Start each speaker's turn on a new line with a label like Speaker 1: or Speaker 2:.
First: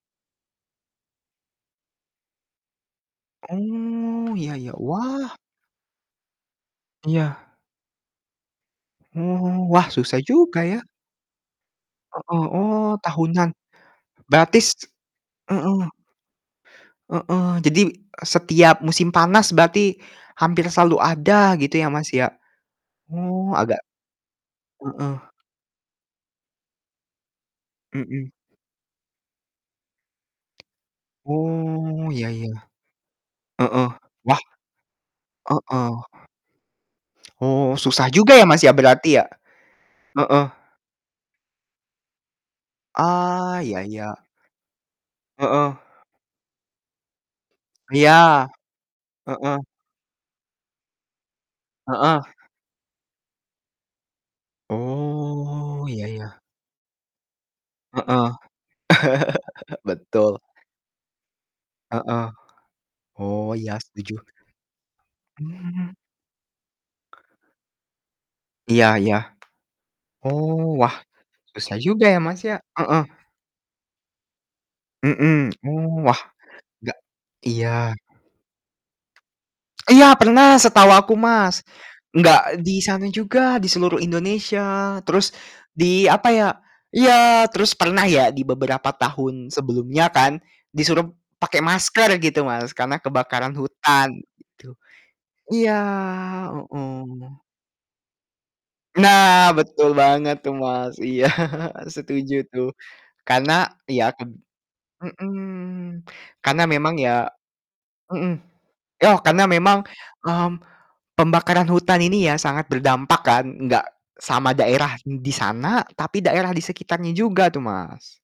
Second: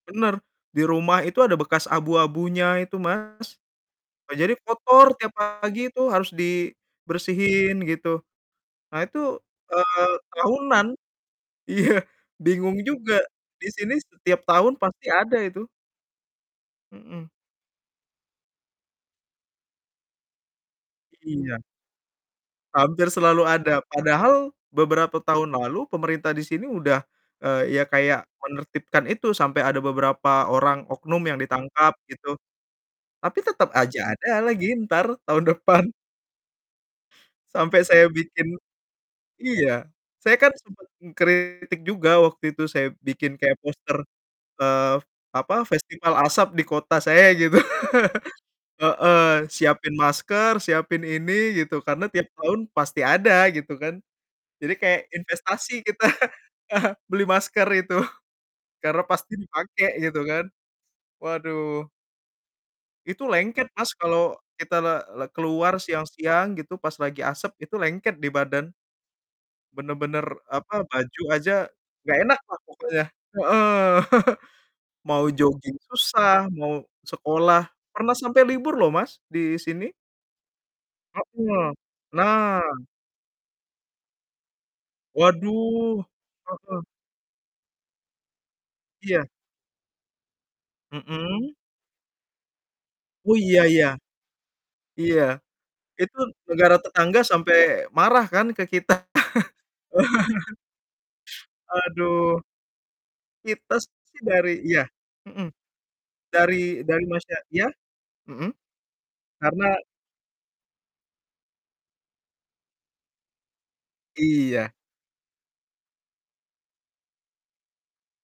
Speaker 1: Benar, di rumah itu ada bekas abu-abunya itu, Mas. Nah,
Speaker 2: Oh, iya
Speaker 1: jadi
Speaker 2: iya.
Speaker 1: kotor
Speaker 2: Wah.
Speaker 1: tiap pagi tuh harus
Speaker 2: Iya.
Speaker 1: dibersihin gitu. Nah itu,
Speaker 2: Oh, wah,
Speaker 1: eee,
Speaker 2: susah juga ya?
Speaker 1: tahunan. Iya,
Speaker 2: Ah hah,
Speaker 1: bingung
Speaker 2: oh,
Speaker 1: juga,
Speaker 2: tahunan.
Speaker 1: di sini setiap
Speaker 2: Berarti s
Speaker 1: tahun pasti ada itu.
Speaker 2: heeh.
Speaker 1: Mhm.
Speaker 2: Heeh. Jadi, e setiap musim panas, berarti hampir selalu ada
Speaker 1: Iya.
Speaker 2: gitu ya, Mas, ya?
Speaker 1: Hampir selalu
Speaker 2: Oh agak
Speaker 1: ada, padahal
Speaker 2: heeh.
Speaker 1: beberapa tahun lalu pemerintah di sini udah, eee, ya, kayak
Speaker 2: Mhm.
Speaker 1: menertibkan itu, sampai ada beberapa orang oknum yang ditangkap,
Speaker 2: Oh, iya
Speaker 1: gitu.
Speaker 2: iya.
Speaker 1: Tapi tetap
Speaker 2: Heeh,
Speaker 1: aja
Speaker 2: wah
Speaker 1: ada lagi entar, tahun depan.
Speaker 2: heeh. Oh,
Speaker 1: Sampai saya
Speaker 2: susah juga ya
Speaker 1: bikin
Speaker 2: Mas ya, berarti ya?
Speaker 1: iya. Saya
Speaker 2: Heeh.
Speaker 1: kan sempat mengkritik juga waktu itu, saya bikin kayak
Speaker 2: Ah, iya
Speaker 1: poster,
Speaker 2: iya.
Speaker 1: eee, apa,
Speaker 2: Heeh.
Speaker 1: festival asap di kota saya gitu.
Speaker 2: Iya.
Speaker 1: Heeh.
Speaker 2: Heeh.
Speaker 1: Siapin masker, siapin ini, gitu, karena
Speaker 2: Heeh.
Speaker 1: tiap tahun pasti ada gitu kan. Jadi kayak, investasi
Speaker 2: Oh,
Speaker 1: kita,
Speaker 2: iya iya.
Speaker 1: beli masker itu,
Speaker 2: Heeh.
Speaker 1: karena pasti dipakai, gitu
Speaker 2: Betul.
Speaker 1: kan. Waduh.
Speaker 2: Heeh.
Speaker 1: Itu
Speaker 2: Oh,
Speaker 1: lengket
Speaker 2: iya
Speaker 1: Mas,
Speaker 2: setuju.
Speaker 1: kalau kita le le keluar
Speaker 2: Mmm.
Speaker 1: siang-siang gitu, pas lagi asap, itu lengket di badan.
Speaker 2: Iya iya.
Speaker 1: Benar-benar,
Speaker 2: Oh,
Speaker 1: apa,
Speaker 2: wah,
Speaker 1: baju aja,
Speaker 2: susah juga
Speaker 1: nggak
Speaker 2: ya
Speaker 1: enak
Speaker 2: Mas, ya?
Speaker 1: lah
Speaker 2: Heeh.
Speaker 1: pokoknya. Heeh. Mau
Speaker 2: Mhm,
Speaker 1: joging
Speaker 2: oh, wah,
Speaker 1: susah, mau
Speaker 2: nggak
Speaker 1: sekolah
Speaker 2: iya.
Speaker 1: pernah sampai libur loh Mas, di sini.
Speaker 2: Iya pernah setahu aku, Mas.
Speaker 1: Heeh.
Speaker 2: Enggak di
Speaker 1: Nah.
Speaker 2: sana juga, di seluruh Indonesia, terus di,
Speaker 1: Waduh.
Speaker 2: apa ya
Speaker 1: Heeh.
Speaker 2: iya, terus pernah ya di beberapa
Speaker 1: Iya.
Speaker 2: tahun sebelumnya kan, disuruh
Speaker 1: Mhm?
Speaker 2: pakai masker gitu Mas, karena
Speaker 1: Oh,
Speaker 2: kebakaran
Speaker 1: iya iya.
Speaker 2: hutan, gitu.
Speaker 1: Iya.
Speaker 2: Iya,
Speaker 1: Itu negara tetangga
Speaker 2: heeh.
Speaker 1: sampai marah kan, ke kita.
Speaker 2: Nah, betul banget tuh Mas. Iya, setuju
Speaker 1: Aduh.
Speaker 2: tuh. Karena
Speaker 1: Kita
Speaker 2: iya
Speaker 1: sih
Speaker 2: kan
Speaker 1: dari iya,
Speaker 2: mhm,
Speaker 1: mhm, dari
Speaker 2: karena memang
Speaker 1: dari
Speaker 2: ya
Speaker 1: Masnya iya?
Speaker 2: heeh.
Speaker 1: Mhm?
Speaker 2: Oh, karena
Speaker 1: Karena
Speaker 2: memang, mmm, pembakaran hutan ini ya sangat berdampak kan, enggak sama
Speaker 1: Iya.
Speaker 2: daerah d di sana tapi daerah di sekitarnya juga tuh, Mas.